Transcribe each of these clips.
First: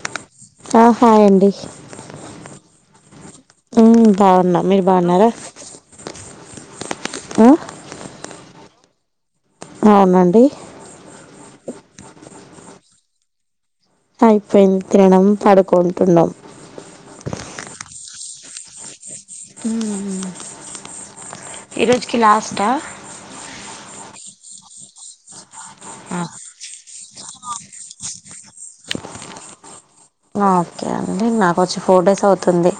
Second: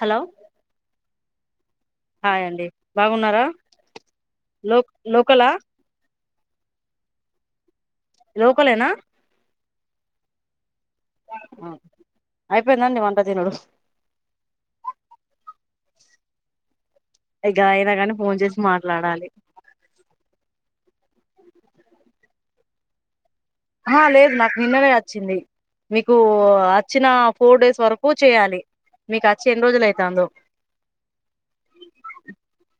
Hello ఆ hi అండి hi అండి బాగున్నారా మ్మ్ బాగున్న లో మీరు బాన్నారా లోకలా మ్ లోకలేేనా అవునండి అ అయిపోయిందండి వంట ధీనుడు అయిపోయింది తినడం పడుకుంటున్నాం ఇగా అయినా గానీ ఫోన్ చేసి మాట్లాడాలి మ్మ్ మ్మ్ ఈరోజుకి లాస్ట్ ఆ ఆహా లేదు నాకు నిన్ననే ఆచ్చింది మీకు ఆ ఆచ్ చ్చిన ఫోర్ డేస్ వరకు చేయాలి మీకు అచ్చి ఎన్ని రోజులైంది ఆ ఓకే అండి నాకోచ్చి ఫోర్ డేస్ అవుతుంది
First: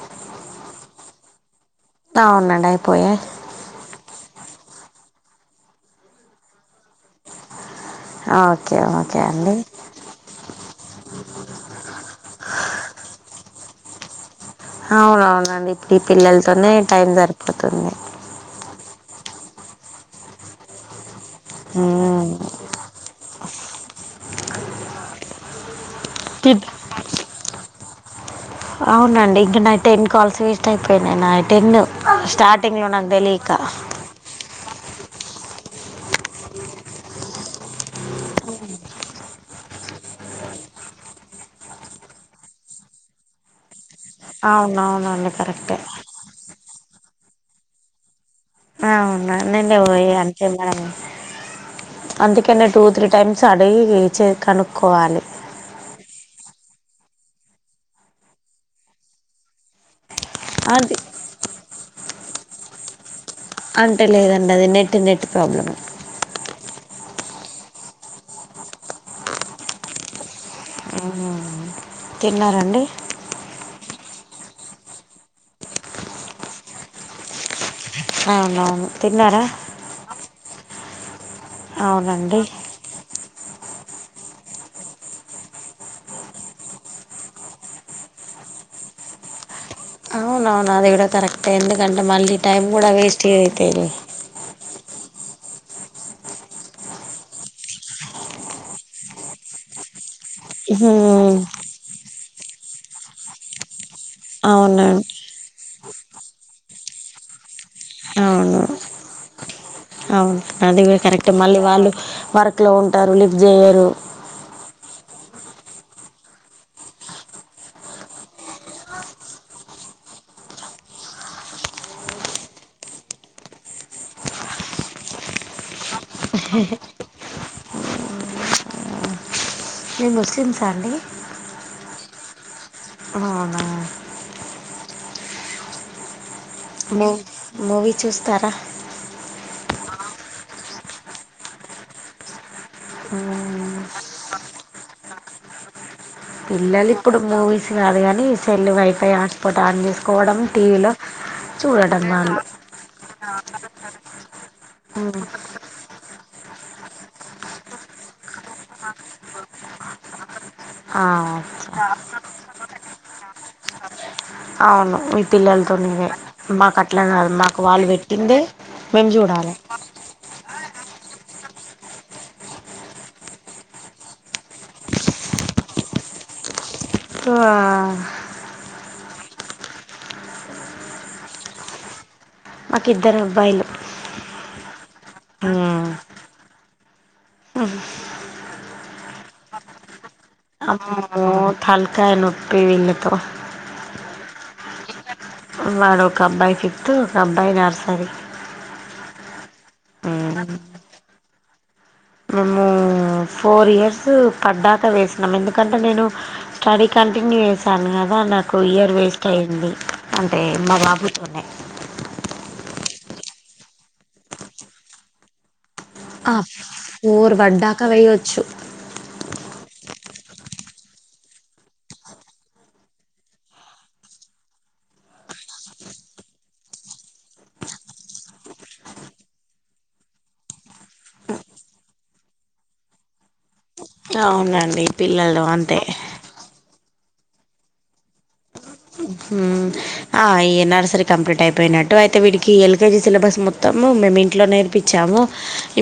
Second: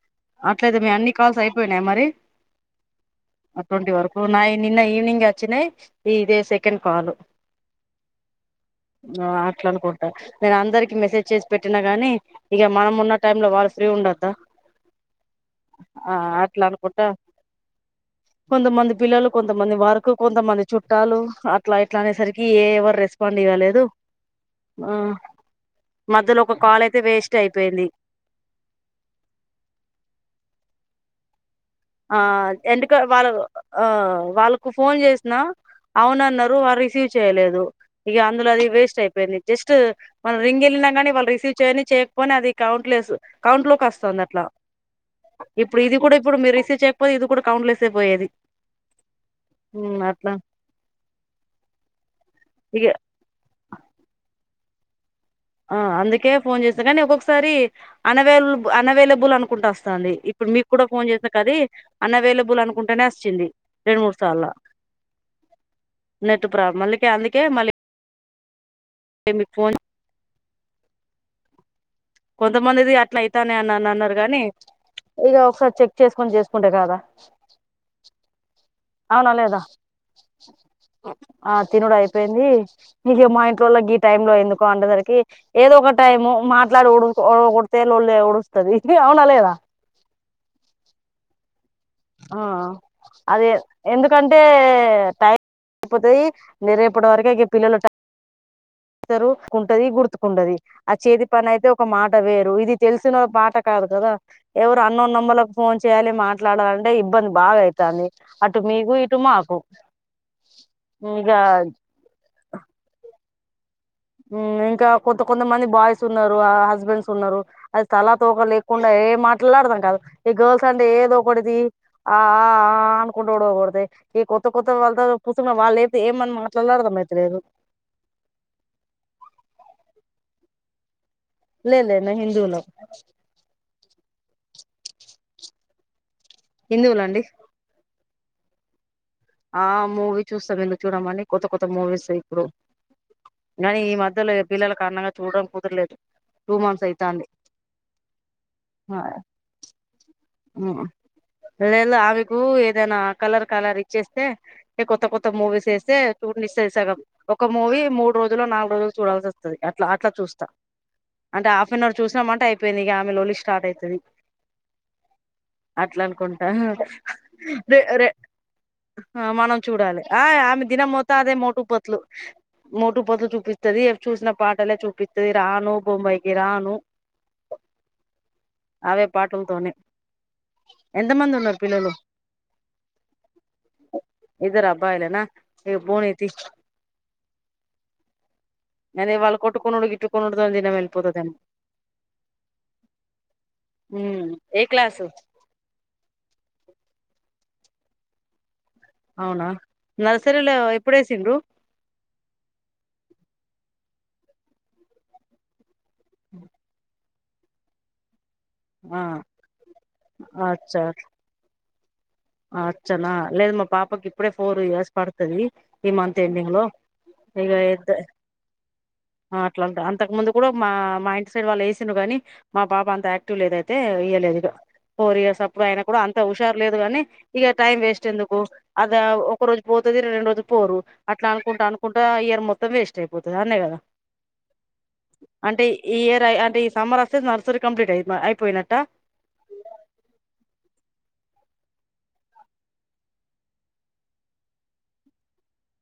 అట్లయితే మీ అన్ని కాల్స్ అయిపోయినాయా మరి అవునండి అయిపోయాయి అ టోంటి వరకు నాయి నిన్న ఈవనింగే వోచ్చినై ఇదే సెకండ్ కాలు ఓకే ఓకే ఆ అండి అట్లా అనుకుంటా నేనందరిక్ మెసేజ్ చేసి పెట్టినా గాని ఇగ మనం ఉన్న టైమ్ లో వాళ్ళు ఫ్రీ ఉండోదా హావ్ అవునవునండి ఇప్పుడు ఈ పిల్లలతోనే అనుకుంటా టైం సరిపోతుంది కొంతమంది పిల్లలు కొంతమంది వర్క్ కొంతమంది చుట్టాలు అట్లా ఇట్లా ఉమ్ అనేసరికి ఏ ఎవర్ రేస్ పండిగాలేదు మధ్యలో ఒక టిప్ కాల్ అయితే వేస్ట్ అయిపోయింది అవునండి ఇంకా నావి టెన్కాల్స్ వేస్ట్ అయిపోయినయి ఆ ఎందుక వాళ్ళ ఆ వాళ్ళకు ఫోన్ చేసిన అవున అన్నారు వారు రిసీవ్ చేయలేదు ఇగా అందులోది అది వేస్ట్ అయిపోయింది జస్ట్ మన రింగ్ కానీ వాళ్ళు రిసీవ్ చేయని చేయకపోని అది కౌంట్ లెస్సు కౌంట్ లో కోస్ వస్తుంది అట్లా అవునవునండి కరెక్టే ఇప్పుడు ఇది కూడా ఇప్పుడు మీరు రిసీవ్ చేయకపోతే ఇది కూడా కౌంట్ లేస్ అయిపోయేది అవునండి నేన్ ఉమ్ అట్లా పోయి మనం అందుకనే టూ ఇక త్రీ టైమ్స్ అడిగి చ్ కనుకోవాలి ఆ అందుకే ఫోన్ చేస్తనే కానీ ఒక్కొక్కసారి అన్వైల్ అన్వైలబుల్ అనుకుంటూ ఒస్తంది ఇప్పుడు మీకు కూడా అది ఫోన్ చేసినంక అది అనవలబెల్ అనుకుంటానే ఓస్ వచ్చింది రెండు అంటే మూడు సార్లు లేదండి అది నెట్ నెట్ ప్రాబ్లమే నటు మళ్ళీకె అందుకే మళ్ళీ మీకు ఫోన్ తిన్నారండి కొంతమందిది అట్లా అయితాంది అని అన్నారు గాని ఇగ ఒకసారి చెక్ చేసుకొని జెసుకుంటే కాద అవునవును అవునా తిన్నారా లేదా ఆ తినుడు అవునండి అయిపోయింది ఇగ గా ఇంట్లో వాళ్ళకి గీ టైమ్ లో ఎందుకో అంటందరికి ఏదో ఒక టైమ్ మాట్లాడి ఓడ ఓడకొడితే లోలి ఓడస్ అవునా లేదా అవును అవును అది కూడా కరెక్టే అండి ఆ అది ఎందుకంటే టైం అయిపోతాది రేపటివారికి గి పిల్లలు ఉంటరు ఉంటది గుర్ కుండది ఆ చేతి పని అయితే ఒక మాట వేరు ఇది తెలిసిన మాట కాదు గదా ఎవరొ అవునండి అన్నోన్ నంబర్లకి ఫోన్ చేయాలి మాట్లాడాల ఇంటే ఇబ్బంది బాగా అయితాంది అటు అవును మీకు ఇటు మాకు అదిగ కరెక్టే ఇగ మళ్ళీ వాళ్ళు వర్క్ లో ఉంటారు లిఫ్ట్ చేయరు హ్మ్ కొంత కొంతమంది బాయ్స్ ఉన్నారు హస్బెండ్స్ ఉన్నారు అది తలా తోక లేక ఏ మాట్లాడదాం కాదు ఈ గర్ల్స్ అంటే ఏదో ఒకది ది ఆ ఆ అనుకుంట ఓడకొడ్తాయి ఈ కొత్త కొత్త వాళ్ళతో కూర్చున్న వాళ్ళుయితే ఏమని మాట్లాడాలో అర్థం అయిత లేదు మీర్ ముస్లిమ్స్ ఆ అండి లే లే నేన్ హిందువులు హావున మే హిందువులండి మూవీ చూస్తారా ఆ మూవీ చూస్తాం ఎందుకు చూడమండి కొత్త కొత్త మూవీస్ ఇప్పుడు కానీ ఈ మధ్యలో పిల్లల కారణంగా చూడడం కుదరలేదు టూ మంత్స్ పిల్లలు ఇప్పుడు అయితాంది మూవీస్ కాదు గని సెల్ వైఫై హాస్పోర్ట్ ఆన్ చేసుకోవ్ లె లె ఆమెకు ఏదన్నా కలర్ కలర్ చేస్తే ఏ కొత్త కొత్త మూవీస్ వేస్తే చూడనిస్తది సగం ఒక మూవీ మూడు రోజులు నాలుగు రోజులు చూడాల్సివస్తది అట్లా అట్లా చూస్తా ఆ అంటే హాఫ్ అన్ అవర్ చూసామంటె అయిపోయింది ఇగ ఆమె లోలి స్టార్ట్ అయితది అవును మీ పిల్లలతోన్ అట్లా ఇదే అనుకుంటా మాకు అట్లా కాదు మాకు వాళ్ళు పెటిందే ఆ మనం చూడాలి ఆ ఆమె దినం అదే మోటు పతులు మోటుపతులు చూపిస్తది చూసిన పాటలే చూపిస్తది రాను బొంబాయికి రాను ఆ అవే పాటలతోనే ఎంతమంది ఉన్నారు పిల్లలు? మాక్ ఇద్దరు అబ్బాయిలు ఇద్దరు అబ్బాయిలన ఇగ పోనీ తి అదే వాళ్ళ కొట్టుకునుడు, గిట్టుకునుడు దినం ఎలిపోతాది ఏమో. ఓ తల్కాయనొప్పి వీళ్ళతో మ్ ఏ క్లాసు? వాడు ఒక అబ్బాయి ఫిఫ్తు ఒక అబ్బాయి నర్సరీ అవునా నర్సరీలో ఎప్పుడేసిండ్రు మేము ఫోరియర్స్ పడ్డాక వేసినం ఎందుకంటే నేను స్టడీ కంటిన్యూ చేశాను కదా నాకు ఇయర్ ఆ వేస్ట్ అయింది అంటే మా బాబుతోన్నే అ-అచ్చనా లేదు మా పాపకి ఇప్పుడే ఫోర్ ఇయర్స్ పడుతది ఈ మంతేండింగ్లో ఇగ ఎద్ద వేయొచ్చు అ అట్లాంట అంతకు ముందు కూడా మా మా ఇంటి సైడ్ వాళ్ళు వేసిన్ కాని మా బాబా అంత యాక్టివ్ లేదైతే వెయ్య లేదు ఇగ ఫోర్ ఇయర్స్ అబ్బాయి అయిన కూడా అంత హుషారు లేదు గాని. ఇగ టైం వేస్ట్ ఎందుకు. అద ఒక రోజు పోతుంది రెండ్రోజులు పోరు అట్లానుకుంటానుకుంటా ఆ ఇయర్ మొత్తం వేస్ట్ అయిపోతది ఆడ్ నే కదా అవునండి పిల్లలు అంటే అంతే ఈ ఇయర్ అంటే ఈ సమ్మర్ ఓస్తే నర్సరీ కంప్లీట్ అయి అయిపోయ్నట్ట ఉమ్ ఆ ఈ నర్సరీ కంప్లీట్ అయిపోయినట్టు, అయితే వీడికి ఎల్కేజీ సిలబస్ మొత్తము మేమింట్లో నేర్పించాము.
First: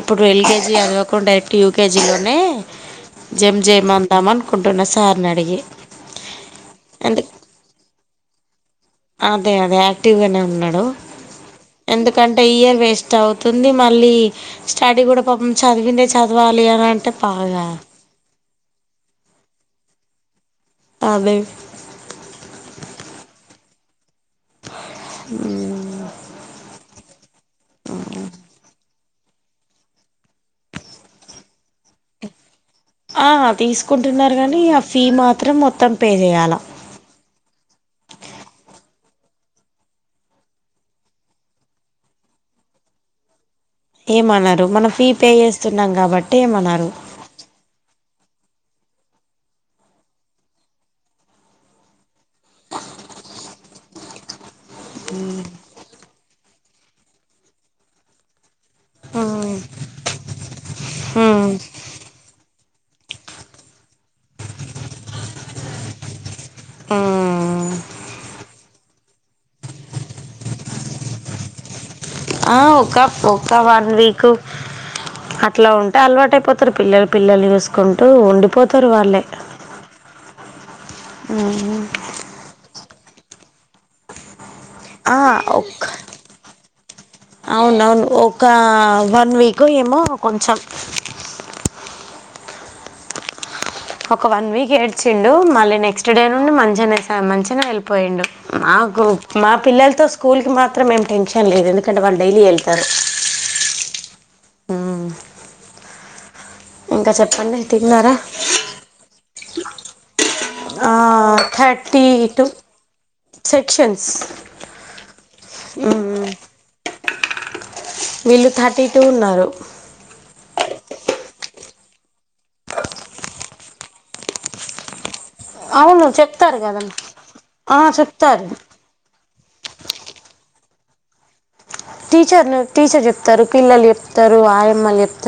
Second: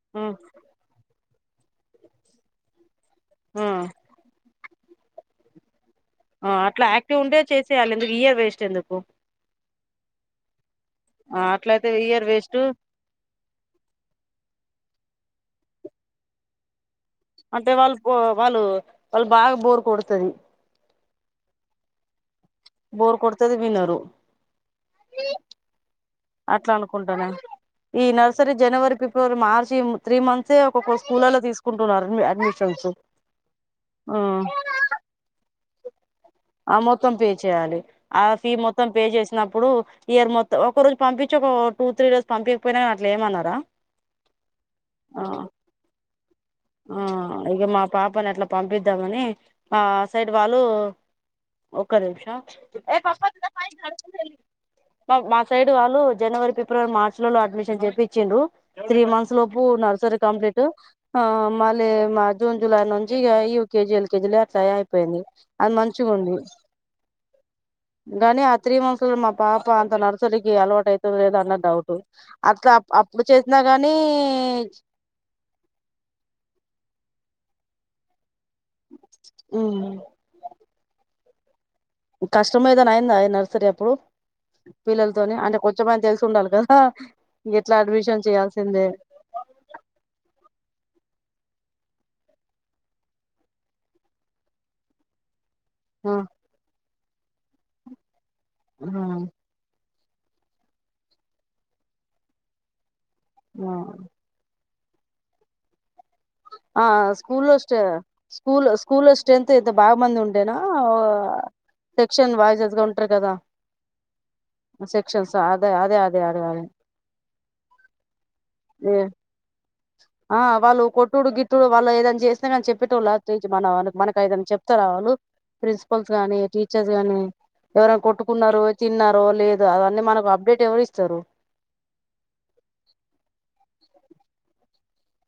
ఇప్పుడు ఎల్కేజీ అద్వకుండ డైరెక్ట్ యూకేజీ లోనే జమ్ ఆ జమ్ అందాం అన్ కుంటున్న సార్నిడిగి ఆ అట్లా యాక్టివ్ ఉండే చేసేయాలి ఎందుకు ఇయర్ వేస్ట్ ఎందుకు? అదే అదే యాక్టివ్గానే ఉన్నాడు. ఆ అట్లయితే ఎందుకంటే వేస్ట్ ఇయర్ వేస్ట్ అవుతుంది. మళ్ళీ స్టడీ కూడా పాపం చదివిందే చద్వాలి అని అంటే బాగా అంటే వాళ్ళు వాళ్ళు వాళ్ళు బాగా బోర్కొడుతది. అదే బోర్కొడతది వినరు. మ్ ఉంటనే ఈ నర్సరి జనవరి పి కోరు మార్చి మ్ త్రీ మంత్సే ఒకొక్క స్కూల్లల్లో తీసుకుంటున్నారు అడ్మిషన్ ఆ తీసుకుంటున్నారు గానీ ఆ ఫీ మాత్రం మొత్తం పే చేయాలా ఆ మొత్తం పే చేయాలి. ఆ ఫీ మొ త్తం పే చేసినప్పుడు ఇయర్మొత్తం ఒక రోజు పంపించి, ఒక టూ త్రీ డోస్ పంపించకపోయినా కానీ అట్లేమన్నారా? ఏమనరు మనం ఫీ పే చేస్తున్నాం కాబ ఆ ఇగ మా పాపని అట్లా పంపిద్దామని మా సైడ్ వాళ్ళు ఒక్క నిమ్షమ్ మా మా సైడ్ వాళ్ళు జనవరి, ఫిబ్రవరి, మార్చ్లలో అడ్మిషన్ చేప్పిచ్చిరు త్రీ ఉమ్ మంత్స్లోపు నర్సరి కంప్లీటూ ఆ ఉమ్ మళ్ళీ మా జూన్, జులై నుంచి ఇ యుకేజీ, ఎల్కేజీలు అట్లా అయిపోయినాయి. అది మంచిగా ఉంది ఉమ్. గానీ ఆ త్రీ మంత్స్లో మా పాప అంత నర్సరీకి అలవాటైతదా లేదన్న డౌట్ ఆ అట్లా ఒక అప్పుడు ఒక చేసినా గానీ వన్వీక్ అట్లా ఉం ట అంతలవాటైపోతారు పిల్లలు పిల్లలు చూసుకుంటూ ఉండిపోతారు వాళ్ళే. కష్టం ఏదైనా అయిందా ఈ నర్సరీ అప్పుడు? ఆ పిల్లల్తోని అంటే ఒక్క కొంచెమైన తెలిసుండాలి కదా ఎట్లా అవునవును అడ్మిషన్ ఒక చేయాల్సిందే వన్వీక్ ఏమో కొంచెం ఒక వన్వీక్ ఏడ్చిండు. మళ్ళీ నెక్స్ట్ ఆ డే నుండి మంచిగానే మంచిగా ఏళ్ళిపోయిండు. మాకు మా పిల్లల్తో స్కూల్కి మాత్రం ఏం టెన్షన్ లేదు. ఎందుకంటే వాళ్ళు డైలీ ఏళ్తారు. మా ఉ మ్ ఆ స్కూల్లో స్ట తిన్నారా స్కూల్ స్కూల్లో స్ట్రెంత్ ఎంత బాగా మందుండేనా థర్టీ సెక్షన్ టూ వైజస్గా ఉంటారు కదా సెక్షన్స్ సెక్షన్స్ అదే అదే అదే అడగాలి వీళ్ళు థర్టీటూ ఉన్నారు ఆ వాళ్ళు కొట్టుడు, గిట్టుడు వాళ్ళు ఏదనా చేస్తే కాని చెప్పేటోల వాళ్ళ మ మనకు ఏదైనా చెప్తారా వాళ్ళు అవును ప్రిన్సిపల్స్ గాని, చెప్తారు టీచర్స్ కదమ్మా గానీ ఆ, ఎవరైనా చెప్తారు కొట్టుకున్నారో తిన్నారో లేదు. ద అవన్నీ మనకు అప్డేట్ ఎవరు ఇస్తారు టీచర్ను టీచర్ చెప్తారు, పిల్లలు చెప్తారు ఆయమ్మలు చెప్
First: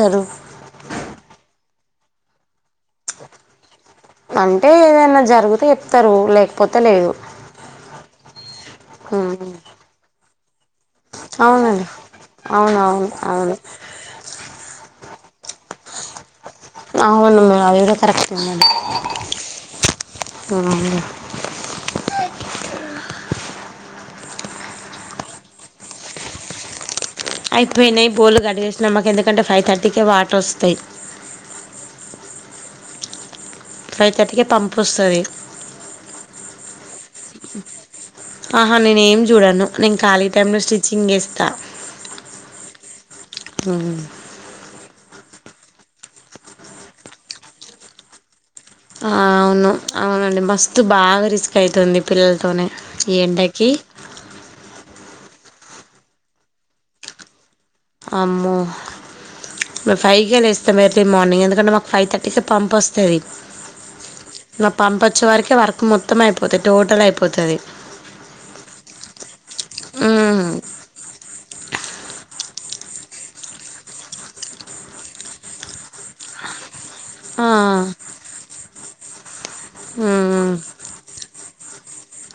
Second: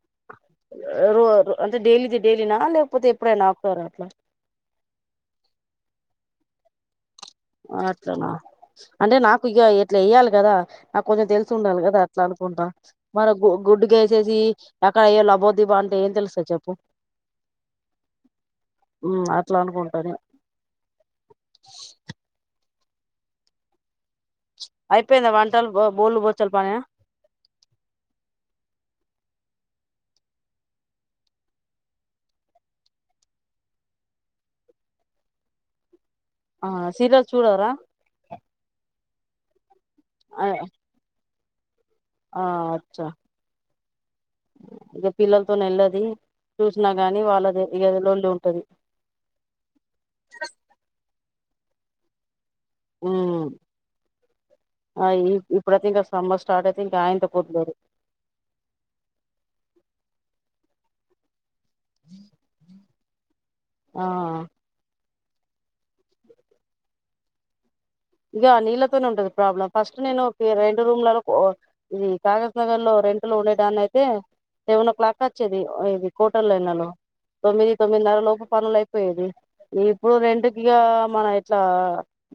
రో అంటే డైలీది డైలీనా లేకపోతే ఎప్పుడైన ఆపుతారా అట్లా అంటే ఏదైనా జరిగుతే చెప్తారు లేకపోతే లేదు అట్లనా అంటే నాకు మ్మ్. ఇగ ఎట్లా వెయ్యాలి కదా నాకు కొంచెం తెలుసు ఉండాలి అవునండి కదా అట్లా అనుకుంటా అవునవును మన అవును గుడ్డుగా వేసేసి క్క లబో బిభో అంటే ఎం తెలుస్తదిచేప్ అవును అదికూడా కరక్టే ఉమ్, అట్లా అనుకుంటాను మ్ అయిపోయిందా వంటలు బో-బోల్లు బోచ్చలి పనినా అయిపోయినాయి బొల్లు గడిగేసిన మాకు ఎందుకంటే ఫైవ్ థర్టీకే వాటర్ వస్తాయి ఫైవ్ థాట్టి కే పంపోస్తది ఆ సీరియల్ చూడరా ఆహా నేనే ఏం చూడాను నేను ఖాళీ ఆ టైమ్ లో స్టిచ్చింగ్ చేస్తా ఆ అచ్చా మ్ పిల్లలతో నేళ్ళేది చూసినాగాని వాళ్ళది ఇగ లోల్లి ఉంటది ఆ అవును అవునండి మస్తు బాగా రిస్క్ అయితుంది పిల్లలతోని ఈ ఎండకి ఆ ఇప్పుడైతే ఇంకా సమ్మర్ స్టార్ట్ అయితే ఇంకా ఆయనంత కుద్లోదు అమో ఫైవ్ కే లేస్తామ్ అట్లా ఇగ మరి మార్నింగ్ ఎందుకంటే మాకు ఫైవ్ థర్టీ కె పంపొస్తది ఆ మా పంపు వచ్చవరకే వర్క్ మొత్తం అయిపోతది టోటల్ అయిపోతది ఇగా నీళ్ళతోనే ఉంటది ప్రాబ్లం ఫస్ట్ నేను రెండు రూమ్లలో ఇది కాకాజ్ నగర్ లో రెంట్ లో ఉండేదాన్ని అయితే సెవెన్ ఓ క్లాక్ వచ్చేది ఇది కోటల్లో లో ఎనాలో ఆ తొమ్మిది తొమ్మిదిన్నర లోపు పనులయిపోయేది ఇప్పుడు రెండుకిగా మన ఇట్లా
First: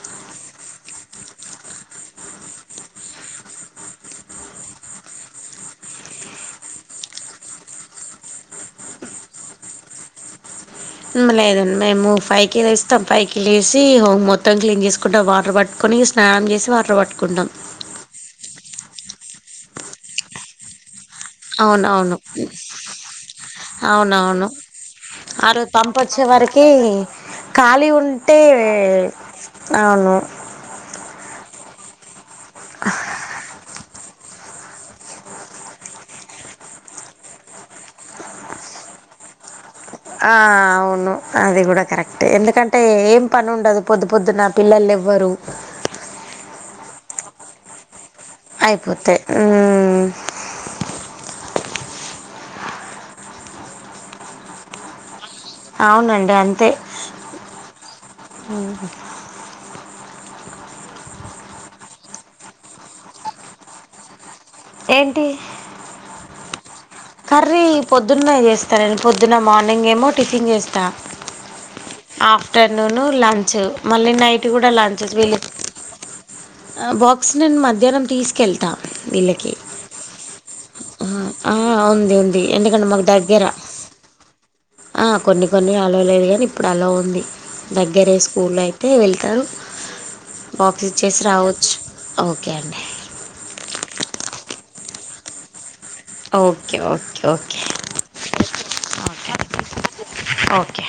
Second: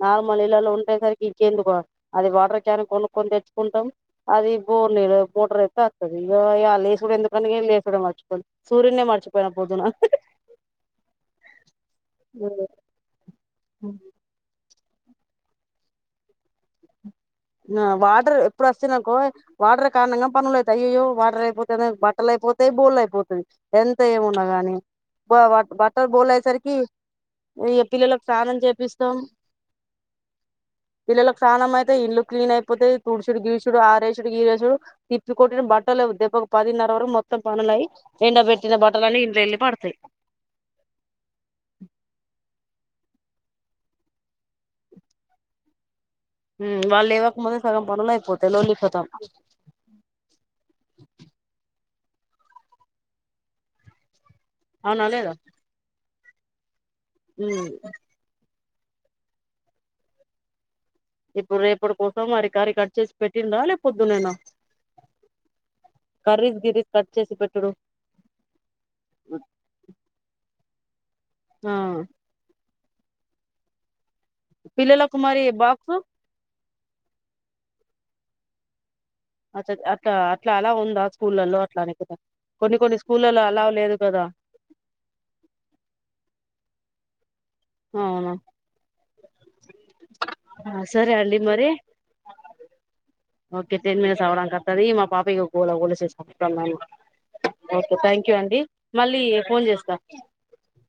నాలు మన ఇళ్లలో ఉంటే సరికి ఇంకెందుకు అది వాటర్ క్యాన్ కొనుకొని తెచ్చుకుంటాం అది బోర్ నీ మోటార్రయితే వస్తుది ఇగా లేసుడు ఎందుకని లేసుడు మర్చిపోదు సూర్యుే మర్చిపోయిన పొద్దున లేదు మేము ఫైవ్ కి లేస్తామ్ ఫైవ్ కి లేసి ఉమ్ హోమ్ మొత్తం క్లీన్ చేసుకున్ కుంటం వాటర్ పట్టుకని స్నానం చేసి వాటర్ పట్ వాటర్ ఎప్పుడు వస్తే నాకో వాటర్ కారణంగా పనులైతాయి అయ్యాయో వాటర్ అయిపోతేనే అవునవును బట్టలు అయిపోతై బోళ్ళ అయిపోతై ఎంత అవునవును ఏమున్నాగాని బ ఆ వా రోజు పంపు బట్టలు వచ్చే బొల్లు వరకి అయేసరికి ఖాళీ పిల్లలకు ఉంటే స్నానం చేపిస్తాం అవును పిల్లలకు స్నానం అయితే ఇల్లు క్లీన్ అయిపోతతది తుడుసుడు గీరుచుడు ఆరేసుడు గీరేసుడు తిప్పి కొట్టిన బట్టలేవు దెప్ప ఒక పదిన్నర వర మొం మొత్తం పనులయి ఎండ బెట్టిన బట్టలన్న ఇంట్లల్లి పడతాయి ఆ అవును అది కూడా కరెక్టే ఎందుకంటే ఏం పని ఉండదు పొద్దు పొద్దు నా పిల్లలే ఎవరు మ్ వాళ్లెవకముందు సగం పనులు అయిపో పోతే లోల్లిపోతం అయిపోతాయి ఉమ్, అవునుదేగా అవునండి అంతే ఉం ఉమ్ ఇప్పుడు రేపటి కోసం మరి కర్రి కట్ చేసి పెట్టిండ్రా లేక పోద్దునేనా ఏంటి కర్రీజ్ గిరి కర్రీ పొద్దున్న చేస్తా నేను పొద్దున్న మార్నింగ్ ఏమో టిఫిన్ చేస్తా ఆ లోను లంచ్ మళ్ళీ నైట్ కూడా లంచెస్ పిల్లలకు వెలే మరి బాక్సు బాక్స్ నేను మధ్యాహ్నం తీసుకెళ్తా వీళ్ళకి అ అచ్ అట్లా అట్లా అలా ఉందా ఆ, ఆ, స్కూళ్ళలో అట్లానే ఉంది కదా ఉంది కొన్ని ఎందుకంటే కొన్ని మాకు స్కూళ్లలో దగ్గర అలో లేదు కదా ఆ కొన్ని కొన్ని అలో లేదు గాని ఇప్పుడు అలా దగ్గరే అవునా స్కూల్లో అయితే వెళ్తారు బాక్స్ సరే ఇచ్చేసి అండి మరి రావచ్చు ఓకే అండి ఓకే టెన్ మినిట్స్ అవ్వడం వస్తది మా పాప ఇగ గోలా గోళ చేసిన్నా okay okay okay thank you అండి మళ్ళీ ఫోన్ చేస్తా ఓకే